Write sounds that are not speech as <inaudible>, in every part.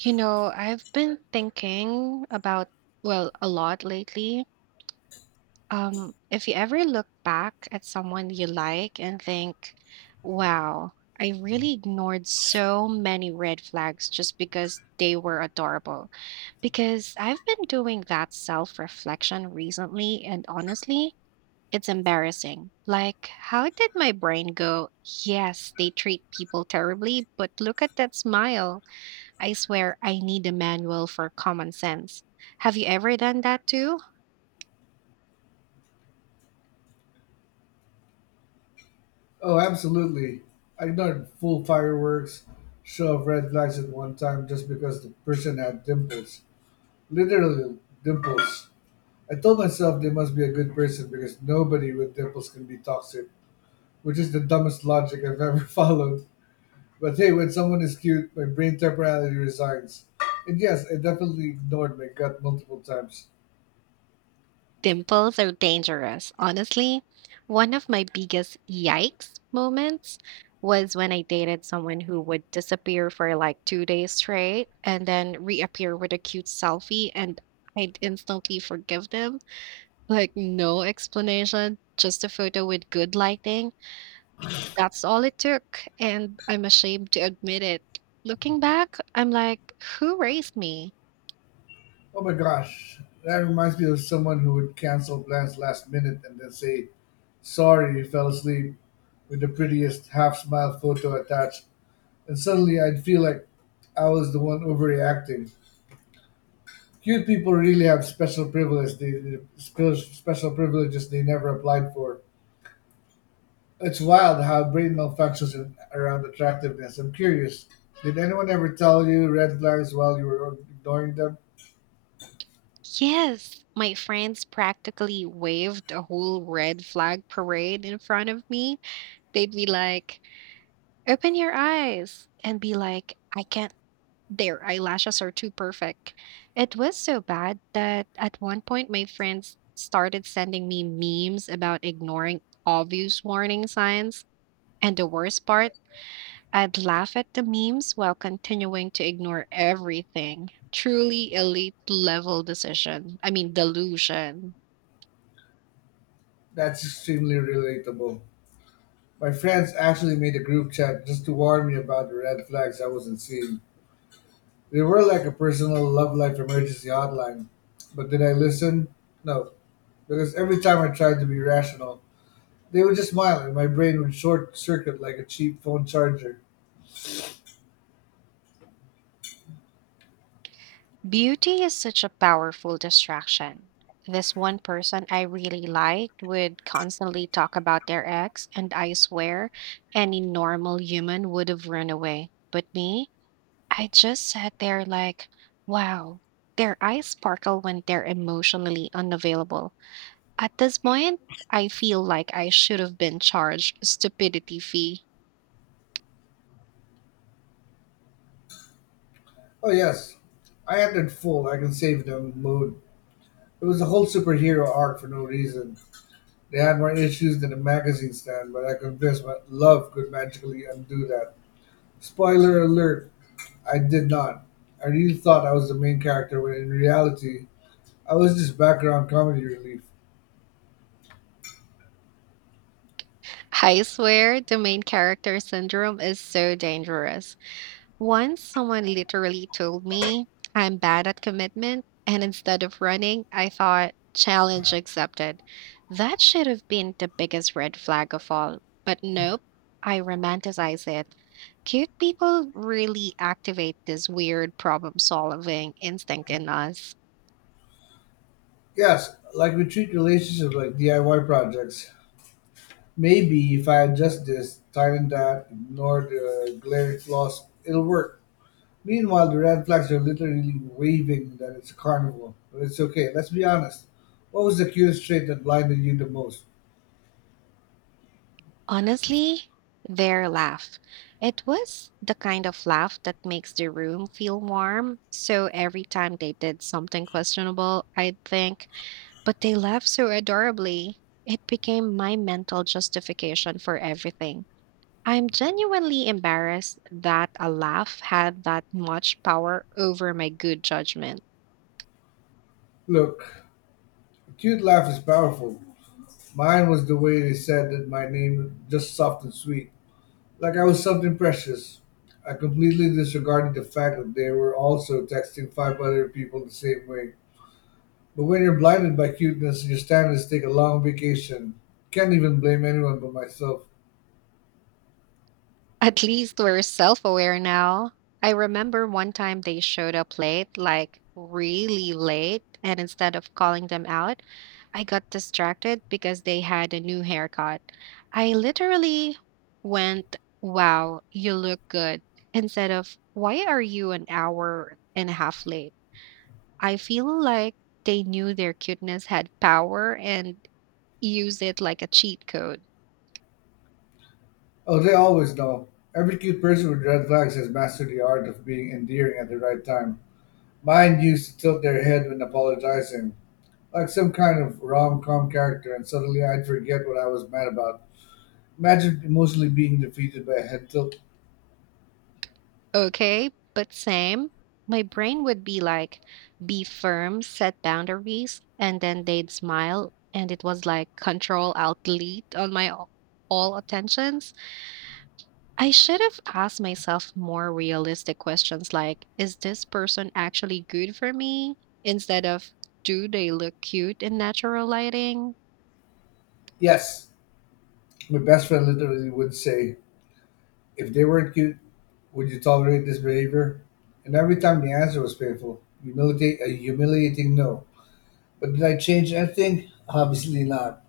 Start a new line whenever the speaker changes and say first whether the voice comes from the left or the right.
right: You know, I've been thinking about, well, a lot lately. If you ever look back at someone you like and think, wow, I really ignored so many red flags just because they were adorable. Because I've been doing that self-reflection recently, and honestly, it's embarrassing. Like, how did my brain go, yes, they treat people terribly, but look at that smile I swear I need a manual for common sense. Have you ever done that too?
left: Oh, absolutely. I ignored full fireworks show of red flags at one time just because the person had dimples. Literally dimples. I told myself they must be a good person because nobody with dimples can be toxic, which is the dumbest logic I've ever <laughs> followed. But hey, when someone is cute, my brain temporarily resigns. And yes, I definitely ignored my gut multiple times.
right: Dimples are dangerous. Honestly, one of my biggest yikes moments was when I dated someone who would disappear for like 2 days straight and then reappear with a cute selfie, and I'd instantly forgive them. Like, no explanation, just a photo with good lighting. That's all it took, and I'm ashamed to admit it. Looking back, I'm like, who raised me?
left: Oh my gosh, that reminds me of someone who would cancel plans last minute and then say, "Sorry you fell asleep," with the prettiest half smile photo attached, and suddenly I'd feel like I was the one overreacting. Cute people really have special privileges special privileges they never applied for. It's wild how brain malfunctions in, around attractiveness. I'm curious, did anyone ever tell you red flags while you were ignoring them?
right: Yes, my friends practically waved a whole red flag parade in front of me. They'd be like, "Open your eyes," and be like, "I can't. Their eyelashes are too perfect." It was so bad that at one point my friends started sending me memes about ignoring obvious warning signs. And the worst part, I'd laugh at the memes while continuing to ignore everything. Truly elite level decision. I mean, delusion.
left: That's extremely relatable. My friends actually made a group chat just to warn me about the red flags I wasn't seeing. They were like a personal love life emergency hotline. But did I listen? No, because every time I tried to be rational, they would just smile and my brain would short circuit like a cheap phone charger.
right: Beauty is such a powerful distraction. This one person I really liked would constantly talk about their ex, and I swear any normal human would have run away. But me, I just sat there like, wow, their eyes sparkle when they're emotionally unavailable. At this point, I feel like I should have been charged a stupidity fee.
left: Oh, yes, I entered full, I can save them mood. It was a whole superhero arc for no reason. They had more issues than a magazine stand, but I convinced my love could magically undo that. Spoiler alert, I did not. I really thought I was the main character when in reality, I was just background comedy relief.
right: I swear the main character syndrome is so dangerous. Once someone literally told me I'm bad at commitment, and instead of running, I thought, challenge accepted. That should have been the biggest red flag of all. But nope, I romanticize it. Cute people really activate this weird problem solving instinct in us.
left: Yes, like we treat relationships like DIY projects. Maybe if I adjust this, tighten that, ignore the glaring flaws, it'll work. Meanwhile, the red flags are literally waving that it's a carnival. But it's okay, let's be honest. What was the cutest trait that blinded you the most?
right: Honestly, their laugh. It was the kind of laugh that makes the room feel warm. So every time they did something questionable, I'd think, but they laughed so adorably. It became my mental justification for everything. I'm genuinely embarrassed that a laugh had that much power over my good judgment.
left: Look, a cute laugh is powerful. Mine was the way they said that my name, just soft and sweet. Like I was something precious. I completely disregarded the fact that they were also texting five other people the same way. But when you're blinded by cuteness, your standards take a long vacation. Can't even blame anyone but myself.
right: At least we're self aware now. I remember one time they showed up late, like really late, and instead of calling them out, I got distracted because they had a new haircut. I literally went, wow, you look good, instead of why are you an hour and a half late? I feel like they knew their cuteness had power and used it like a cheat code.
left: Oh, they always know. Every cute person with red flags has mastered the art of being endearing at the right time. Mine used to tilt their head when apologizing, like some kind of rom com character, and suddenly I'd forget what I was mad about. Imagine emotionally being defeated by a head tilt.
right: Okay, but same. My brain would be like, be firm, set boundaries, and then they'd smile. And it was like control out, delete on my all attentions. I should have asked myself more realistic questions like, is this person actually good for me? Instead of, do they look cute in natural lighting?
left: Yes, my best friend literally would say, if they weren't cute, would you tolerate this behavior? And every time the answer was painful, a humiliating no. But did I change anything? Obviously not.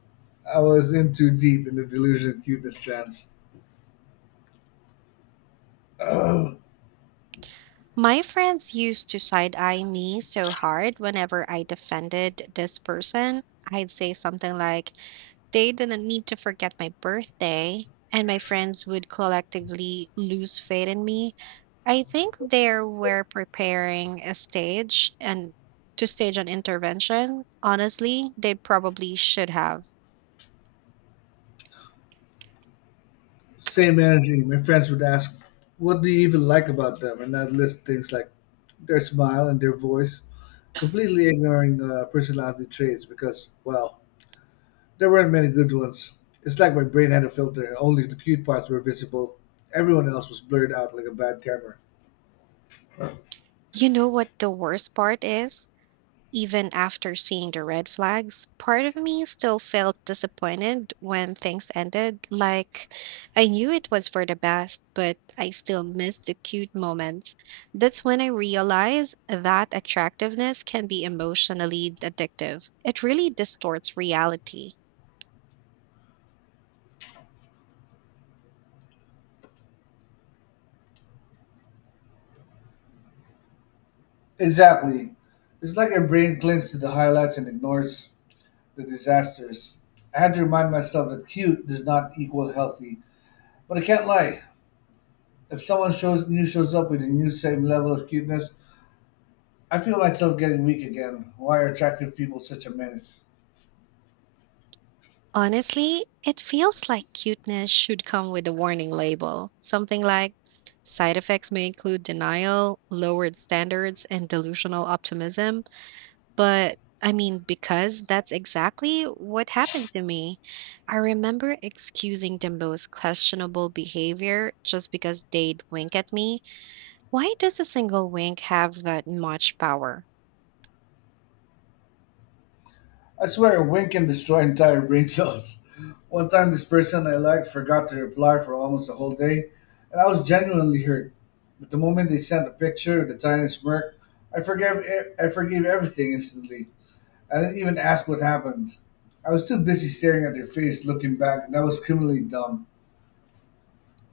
left: I was in too deep in the delusion of cuteness chance. Ugh.
right: My friends used to side eye me so hard whenever I defended this person. I'd say something like, they didn't need to forget my birthday, and my friends would collectively lose faith in me. I think they were preparing a stage and to stage an intervention. Honestly, they probably should have.
left: Same energy. My friends would ask, what do you even like about them? And I'd list things like their smile and their voice, completely ignoring personality traits because, well, there weren't many good ones. It's like my brain had a filter and only the cute parts were visible. Everyone else was blurred out like a bad camera.
right: You know what the worst part is? Even after seeing the red flags, part of me still felt disappointed when things ended. Like, I knew it was for the best, but I still missed the cute moments. That's when I realized that attractiveness can be emotionally addictive. It really distorts reality.
left: Exactly. It's like your brain clings to the highlights and ignores the disasters. I had to remind myself that cute does not equal healthy. But I can't lie. If someone shows up with a new same level of cuteness, I feel myself getting weak again. Why are attractive people such a menace?
right: Honestly, it feels like cuteness should come with a warning label, something like, side effects may include denial, lowered standards, and delusional optimism. But I mean, because that's exactly what happened to me. I remember excusing the most questionable behavior just because they'd wink at me. Why does a single wink have that much power?
left: I swear a wink can destroy <laughs> entire brain cells. One time this person I liked forgot to reply for almost a whole day, and I was genuinely hurt. But the moment they sent a picture with a tiny smirk, I forgave I forgave everything instantly. I didn't even ask what happened. I was too busy staring at their face, looking back, and that was criminally dumb.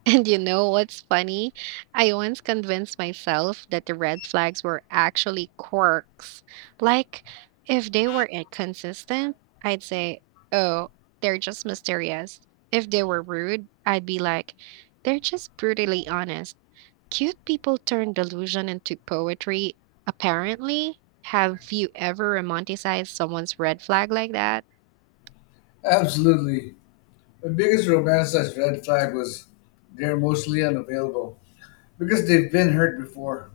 right: And you know what's funny? I once convinced myself that the red flags were actually quirks. Like, if they were inconsistent, I'd say, oh, they're just mysterious. If they were rude, I'd be like, they're just brutally honest. Cute people turn delusion into poetry, apparently. Have you ever romanticized someone's red flag like that? <laughs>
left: Absolutely. My biggest romanticized red flag was they're emotionally unavailable because they've been hurt before.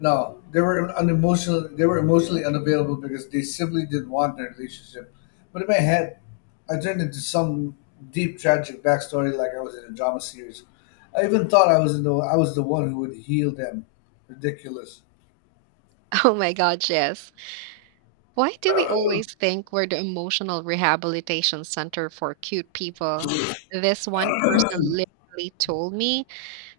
left: No, they were unemotional. They were emotionally unavailable because they simply didn't want their relationship. But in my head, I turned into some deep tragic backstory, like I was in a drama series. I even thought I was the one who would heal them. Ridiculous.
right: Oh my god, yes. Why do we always think we're the emotional rehabilitation center for cute people? This one person literally told me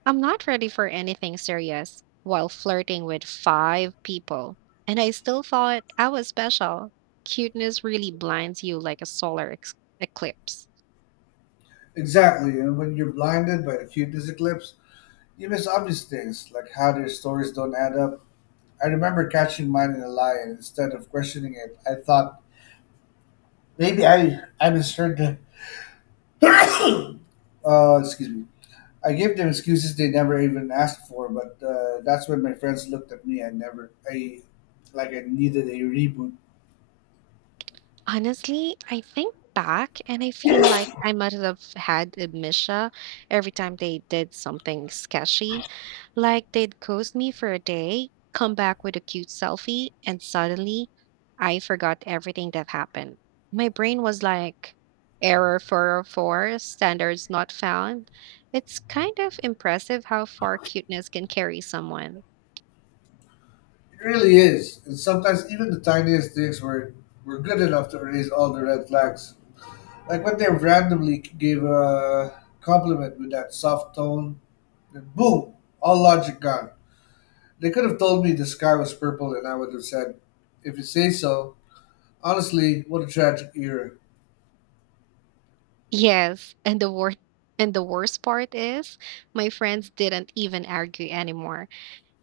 right: I'm not ready for anything serious while flirting with 5 people. And I still thought I was special. Cuteness really blinds you like a eclipse.
left: Exactly, and when you're blinded by the cutest eclipse, you miss obvious things like how their stories don't add up. I remember catching mine in a lie, and instead of questioning it, I thought maybe I misheard them. Excuse me. I gave them excuses they never even asked for, but that's when my friends looked at me. I never I Like I needed a reboot.
right: Honestly, I think back and I feel like I must have had amnesia every time they did something sketchy. Like they'd ghost me for a day, come back with a cute selfie, and suddenly I forgot everything that happened. My brain was like, error 404, standards not found. It's kind of impressive how far cuteness can carry someone.
left: It really is, and sometimes even the tiniest things were good enough to erase all the red flags. Like when they randomly gave a compliment with that soft tone, then boom, all logic gone. They could have told me the sky was purple and I would have said, if you say so. Honestly, what a tragic era.
right: Yes, and the worst part is my friends didn't even argue anymore.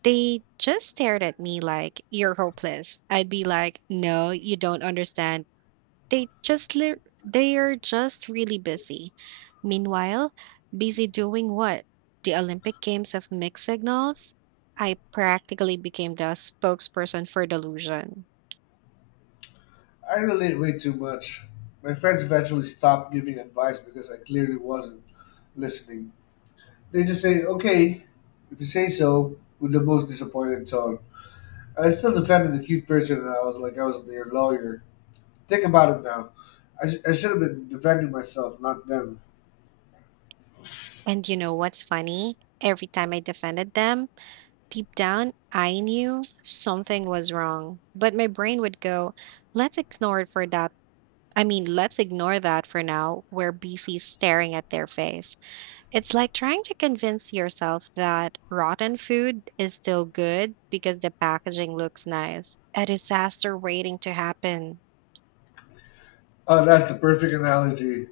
right: They just stared at me like you're hopeless. I'd be like, "No, you don't understand." They just li they're just really busy. Meanwhile, busy doing what? The Olympic Games of Mixed Signals? I practically became the spokesperson for delusion.
left: I relate way too much. My friends eventually stopped giving advice because I clearly wasn't listening. They just say, okay, if you say so, with the most disappointed tone. I still defended the cute person and I was their lawyer. Think about it now. I should have been defending myself, not them.
right: And you know what's funny? Every time I defended them, deep down, I knew something was wrong, but my brain would go, let's ignore it for that. I mean, let's ignore that for now. We're busy staring at their face. It's like trying to convince yourself that rotten food is still good because the packaging looks nice. A disaster waiting to happen.
left: Oh, that's the perfect analogy.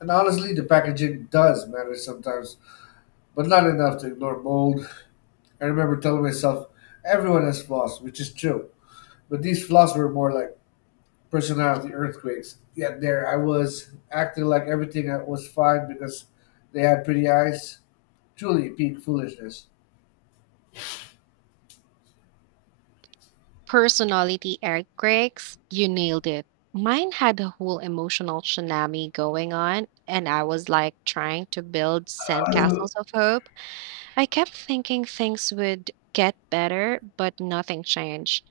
left: And honestly, the packaging does matter sometimes, but not enough to ignore mold. I remember telling myself, everyone has flaws, which is true. But these flaws were more like personality earthquakes. Yet there I was, acting like everything was fine because they had pretty eyes. Truly peak foolishness.
right: Personality earthquakes, you nailed it. Mine had a whole emotional tsunami going on, and I was like trying to build sandcastles of hope I kept thinking things would get better, but nothing changed.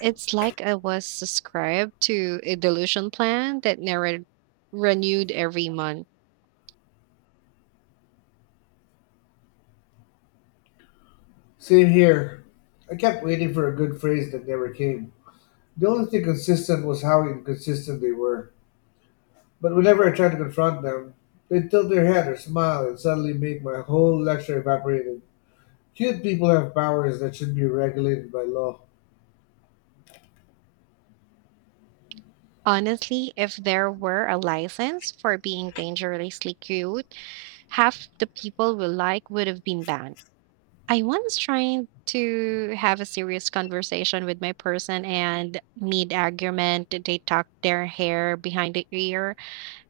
right: It's like I was subscribed to a delusion plan that never renewed every month.
left: Same here. I kept waiting for a good phrase that never came. The only thing consistent was how inconsistent they were. But whenever I tried to confront them, they'd tilt their head or smile and suddenly make my whole lecture evaporated. Cute people have powers that should be regulated by law.
right: Honestly, if there were a license for being dangerously cute, half the people we like would have been banned. I once tried to have a serious conversation with my person and mid argument, they tucked their hair behind the ear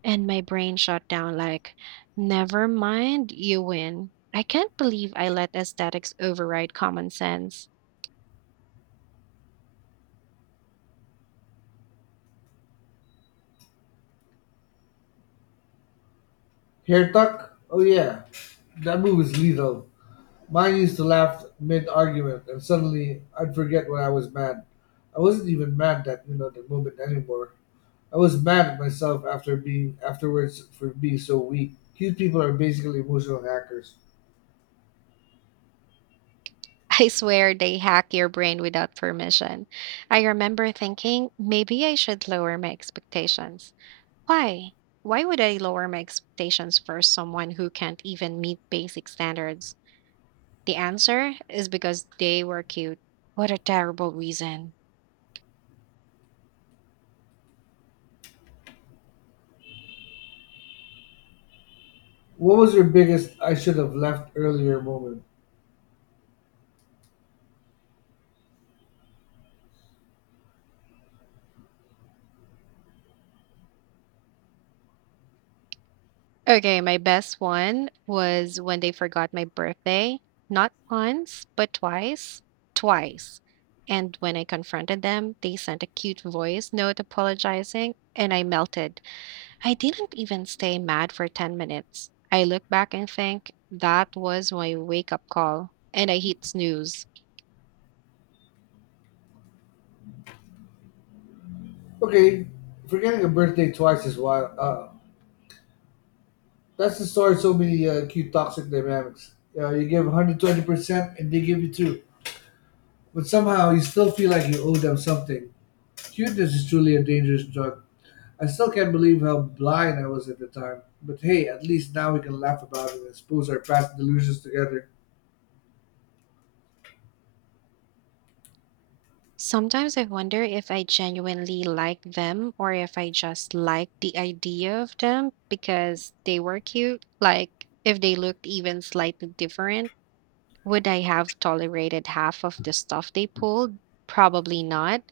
right: and my brain shut down like, never mind, you win. I can't believe I let aesthetics override common sense.
left: Hair tuck? Oh yeah, that move is lethal. Mine used to laugh mid argument, and suddenly I'd forget why I was mad. I wasn't even mad that you know the moment anymore. I was mad at myself after being afterwards for being so weak. Cute people are basically emotional hackers.
right: <laughs> I swear they hack your brain without permission. I remember thinking maybe I should lower my expectations. Why? Why would I lower my expectations for someone who can't even meet basic standards? The answer is because they were cute. What a terrible reason.
left: What was your biggest I should have left earlier moment?
right: Okay, my best one was when they forgot my birthday, not once, but twice. Twice. And when I confronted them, they sent a cute voice note apologizing, and I melted. I didn't even stay mad for 10 minutes. I look back and think that was my wake up call, and I hit snooze.
left: Okay, forgetting a birthday twice is wild. That's the story of so many cute toxic dynamics. You, know, you give 120% and they give you two. But somehow you still feel like you owe them something. Cuteness is truly a dangerous drug. I still can't believe how blind I was at the time. But hey, at least now we can laugh about it and expose our past delusions together.
right: Sometimes I wonder if I genuinely like them or if I just like the idea of them because they were cute. Like, if they looked even slightly different, would I have tolerated half of the stuff they pulled? Probably not.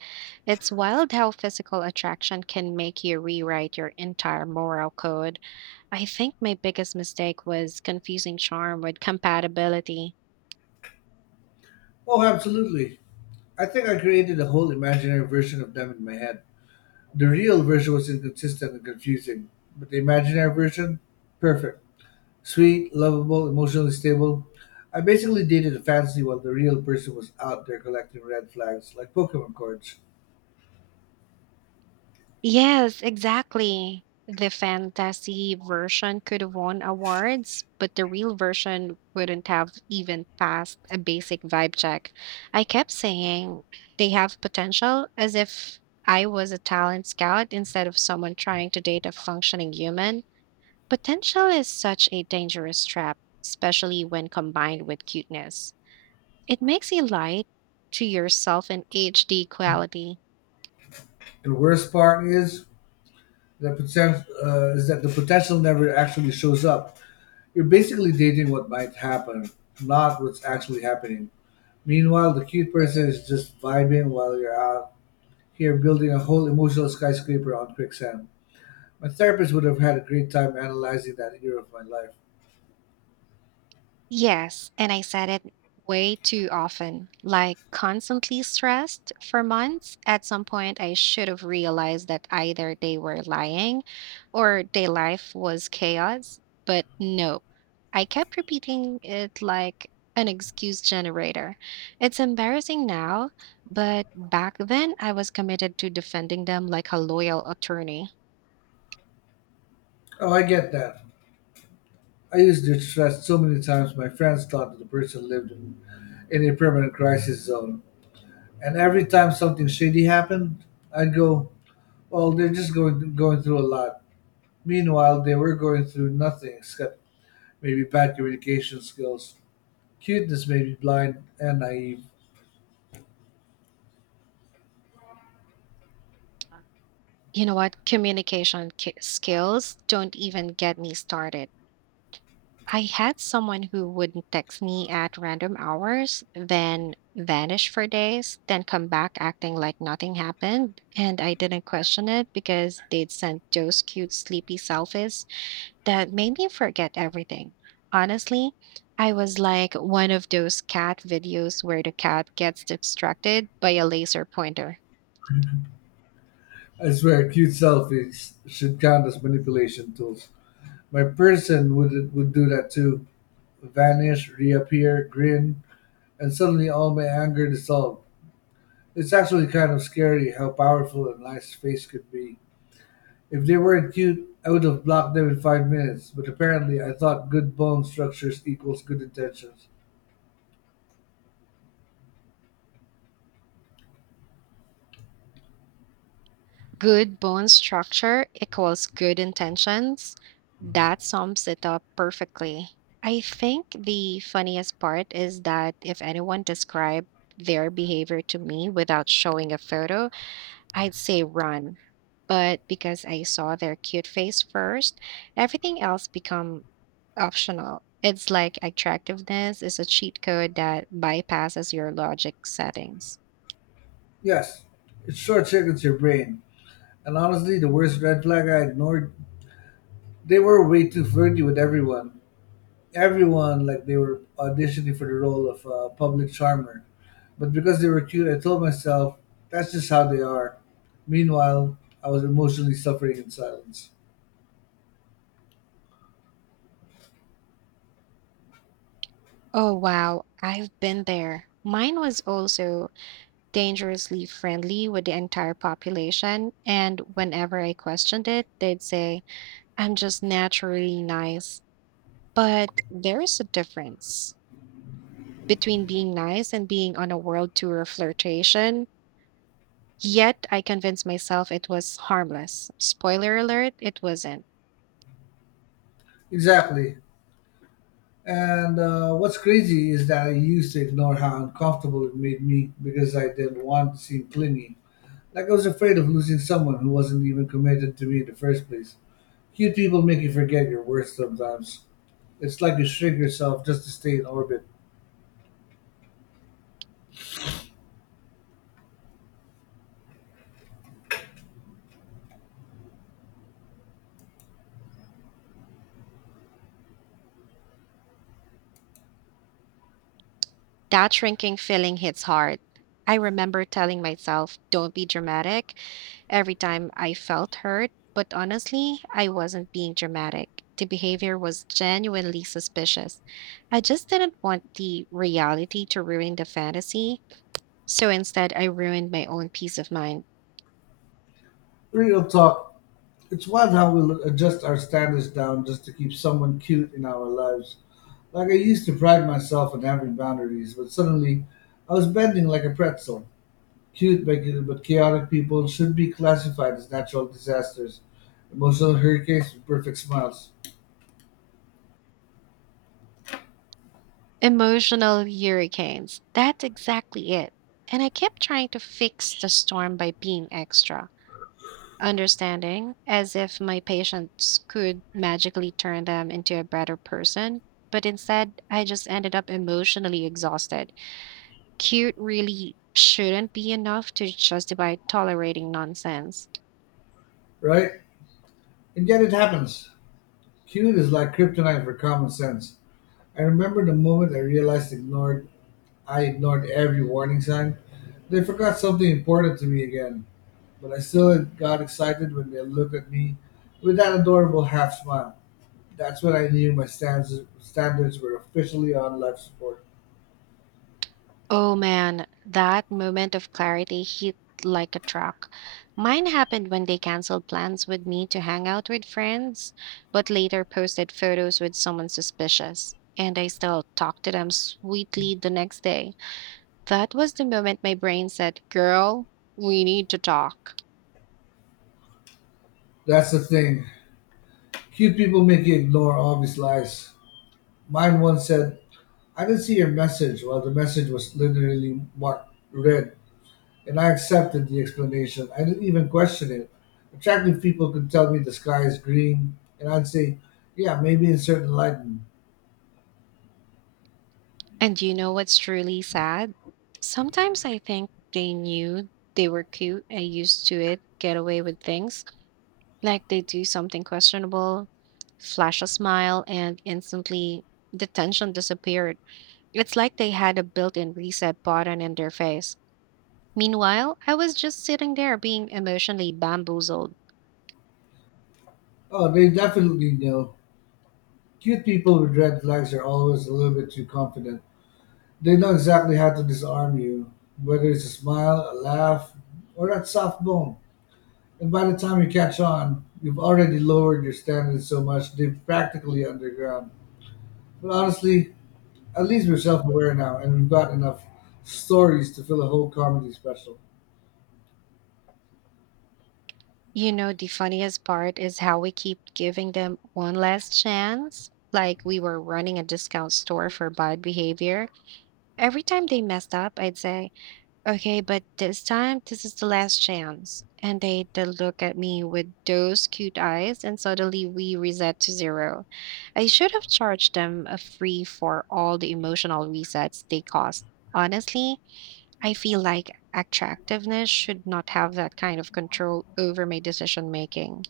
right: It's wild how physical attraction can make you rewrite your entire moral code. I think my biggest mistake was confusing charm with compatibility.
left: Oh, absolutely. I think I created a whole imaginary version of them in my head. The real version was inconsistent and confusing, but the imaginary version? Perfect. Sweet, lovable, emotionally stable. I basically dated a fantasy while the real person was out there collecting red flags like Pokemon cards.
right: Yes, exactly. The fantasy version could have won awards, but the real version wouldn't have even passed a basic vibe check. I kept saying they have potential as if I was a talent scout instead of someone trying to date a functioning human. Potential is such a dangerous trap, especially when combined with cuteness. It makes you lie to yourself in HD quality.
left: And worst part is is that the potential never actually shows up. You're basically dating what might happen, not what's actually happening. Meanwhile, the cute person is just vibing while you're out here building a whole emotional skyscraper on quicksand. My therapist would have had a great time analyzing that year of my life.
right: Yes, and I said it way too often, like constantly stressed for months. At some point, I should have realized that either they were lying or their life was chaos, but no. I kept repeating it like an excuse generator. It's embarrassing now, but back then I was committed to defending them like a loyal attorney.
left: Oh, I get that. I used to stress so many times my friends thought that the person lived in a permanent crisis zone. And every time something shady happened, I'd go, well, they're just going through a lot. Meanwhile, they were going through nothing except maybe bad communication skills. Cuteness made me blind and naive.
right: You know what? Skills don't even get me started. I had someone who would text me at random hours, then vanish for days, then come back acting like nothing happened. And I didn't question it because they'd sent those cute sleepy selfies that made me forget everything. Honestly, I was like one of those cat videos where the cat gets distracted by a laser pointer.
left: I swear, cute selfies should count as manipulation tools. My person would do that too. Vanish, reappear, grin, and suddenly all my anger dissolved. It's actually kind of scary how powerful a nice face could be. If they weren't cute, I would have blocked them in 5 minutes, but apparently I thought good bone structures equals good intentions.
right: Good bone structure equals good intentions. That sums it up perfectly. I think the funniest part is that if anyone described their behavior to me without showing a photo, I'd say run. But because I saw their cute face first, everything else become optional. It's like attractiveness is a cheat code that bypasses your logic settings.
left: Yes, it short circuits your brain. And honestly, the worst red flag I ignored, they were way too flirty with everyone. Everyone, like they were auditioning for the role of a public charmer. But because they were cute, I told myself, that's just how they are. Meanwhile, I was emotionally suffering in silence.
right: Oh, wow. I've been there. Mine was also dangerously friendly with the entire population, and whenever I questioned it, they'd say, I'm just naturally nice. But there is a difference between being nice and being on a world tour of flirtation. Yet I convinced myself it was harmless. Spoiler alert, it wasn't.
left: Exactly. And what's crazy is that I used to ignore how uncomfortable it made me because I didn't want to seem clingy. Like I was afraid of losing someone who wasn't even committed to me in the first place. Cute people make you forget your worth sometimes. It's like you shrink yourself just to stay in orbit.
right: That shrinking feeling hits hard. I remember telling myself, don't be dramatic, every time I felt hurt, but honestly, I wasn't being dramatic. The behavior was genuinely suspicious. I just didn't want the reality to ruin the fantasy, so instead, I ruined my own peace of mind.
left: Real talk. It's wild how we'll adjust our standards down just to keep someone cute in our lives. Like I used to pride myself on having boundaries, but suddenly I was bending like a pretzel. Cute But chaotic people should be classified as natural disasters, emotional hurricanes with perfect smiles,
right: Emotional hurricanes. That's exactly it. And I kept trying to fix the storm by being extra, understanding, as if my patients could magically turn them into a better person. But instead, I just ended up emotionally exhausted. Cute really shouldn't be enough to justify tolerating nonsense.
left: right? And yet it happens. Cute is like kryptonite for common sense. I remember the moment I ignored every warning sign. They forgot something important to me again, but I still got excited when they looked at me with that adorable half smile. That's when I knew my standards were officially on life support.
right: Oh man, that moment of clarity hit like a truck. Mine happened when they canceled plans with me to hang out with friends, but later posted photos with someone suspicious. And I still talked to them sweetly the next day. That was the moment my brain said, "Girl, we need to talk."
left: That's the thing. Cute people make you ignore obvious lies. Mine once said, I didn't see your message while the message was literally marked red, and I accepted the explanation. I didn't even question it. Attractive people could tell me the sky is green, and I'd say, yeah, maybe in certain lighting.
right: And you know what's truly sad? Sometimes I think they knew they were cute and used to it, get away with things. Like they do something questionable, flash a smile, and instantly the tension disappeared. It's like they had a built in reset button in their face. Meanwhile, I was just sitting there being emotionally bamboozled.
left: Oh, they definitely know. Cute people with red flags are always a little bit too confident. They know exactly how to disarm you, whether it's a smile, a laugh, or that soft bone. And by the time you catch on, you've already lowered your standards so much they're practically underground. But honestly, at least we're self aware now and we've got enough stories to fill a whole comedy special.
right: You know, the funniest part is how we keep giving them one last chance, like we were running a discount store for bad behavior. Every time they messed up, I'd say, okay, but this time, this is the last chance. And they'd look at me with those cute eyes, and suddenly we reset to zero. I should have charged them a free for all the emotional resets they cost. Honestly, I feel like attractiveness should not have that kind of control over my decision making.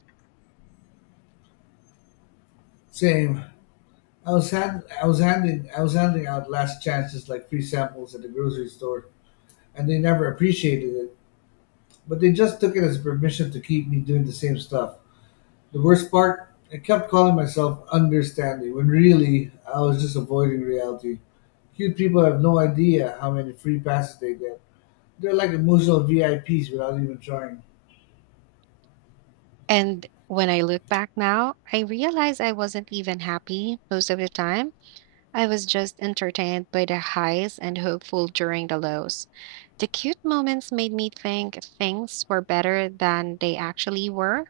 left: Same. I was handing out last chances like free samples at the grocery store and they never appreciated it. But they just took it as permission to keep me doing the same stuff. The worst part? I kept calling myself understanding when really I was just avoiding reality. Cute people have no idea how many free passes they get. They're like emotional VIPs without even trying.
right: And when I look back now, I realize I wasn't even happy most of the time. I was just entertained by the highs and hopeful during the lows. The cute moments made me think things were better than they actually were.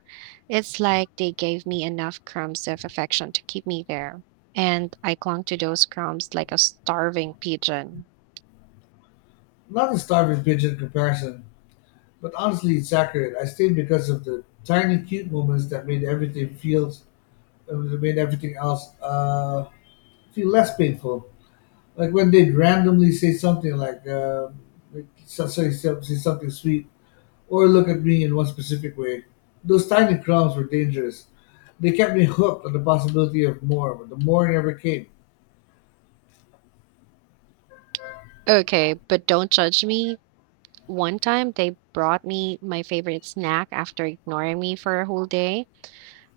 right: It's like they gave me enough crumbs of affection to keep me there. And I clung to those crumbs like a starving pigeon.
left: Not a starving pigeon comparison, but honestly, it's accurate. I stayed because of the tiny cute moments that made everything else feel less painful. Like when they'd randomly say something like, say something sweet or look at me in one specific way. Those tiny crumbs were dangerous. They kept me hooked on the possibility of more, but the more never came.
right: Okay, but don't judge me. One time they brought me my favorite snack after ignoring me for a whole day.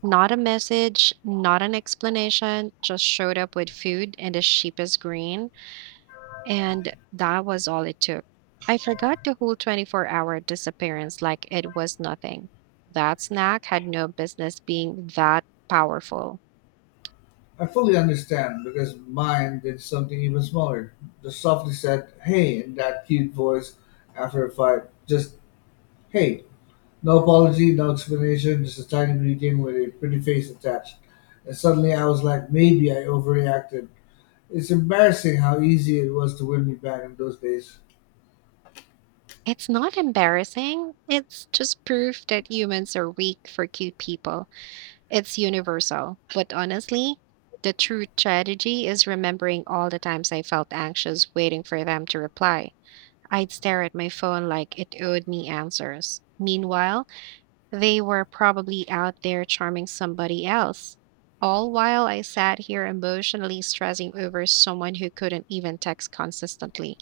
right: Not a message, not an explanation, just showed up with food and a cheapest green, and that was all it took. I forgot the whole 24-hour disappearance like it was nothing. That snack had no business being that powerful.
left: I fully understand because mine did something even smaller. Just softly said, hey, in that cute voice after a fight. Just, hey. No apology, no explanation, just a tiny greeting with a pretty face attached. And suddenly I was like, maybe I overreacted. It's embarrassing how easy it was to win me back in those days.
right: It's not embarrassing. It's just proof that humans are weak for cute people. It's universal. But honestly, the true tragedy is remembering all the times I felt anxious waiting for them to reply. I'd stare at my phone like it owed me answers. Meanwhile, they were probably out there charming somebody else. All while I sat here emotionally stressing over someone who couldn't even text consistently.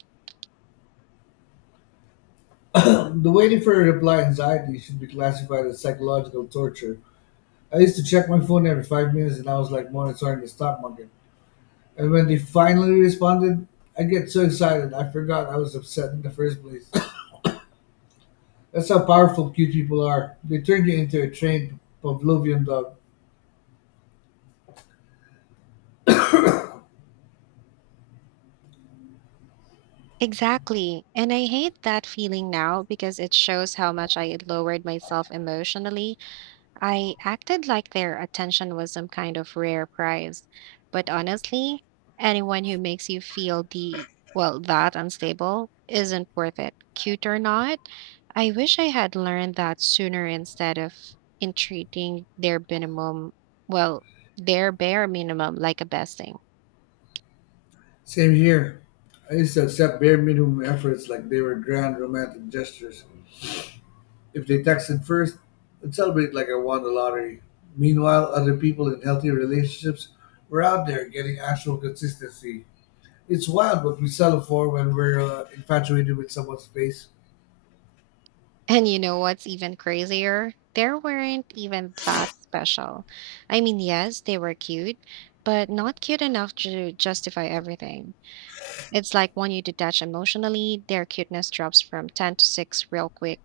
left: The waiting for a reply anxiety should be classified as psychological torture. I used to check my phone every 5 minutes and I was like monitoring the stock market. And when they finally responded, I get so excited I forgot I was upset in the first place. That's how powerful cute people are. They turn you into a trained Pavlovian dog.
right: Exactly. And I hate that feeling now because it shows how much I had lowered myself emotionally. I acted like their attention was some kind of rare prize. But honestly, anyone who makes you feel the, well, that unstable isn't worth it. Cute or not, I wish I had learned that sooner instead of entreating their minimum, well, their bare minimum like a besting.
left: Same here. I used to accept bare minimum efforts like they were grand romantic gestures. If they texted first, I'd celebrate like I won the lottery. Meanwhile, other people in healthy relationships were out there getting actual consistency. It's wild what we settle for when we're infatuated with someone's face.
right: And you know what's even crazier? They weren't even that special. I mean, yes, they were cute, but not cute enough to justify everything. It's like when you detach emotionally, their cuteness drops from 10 to 6 real quick.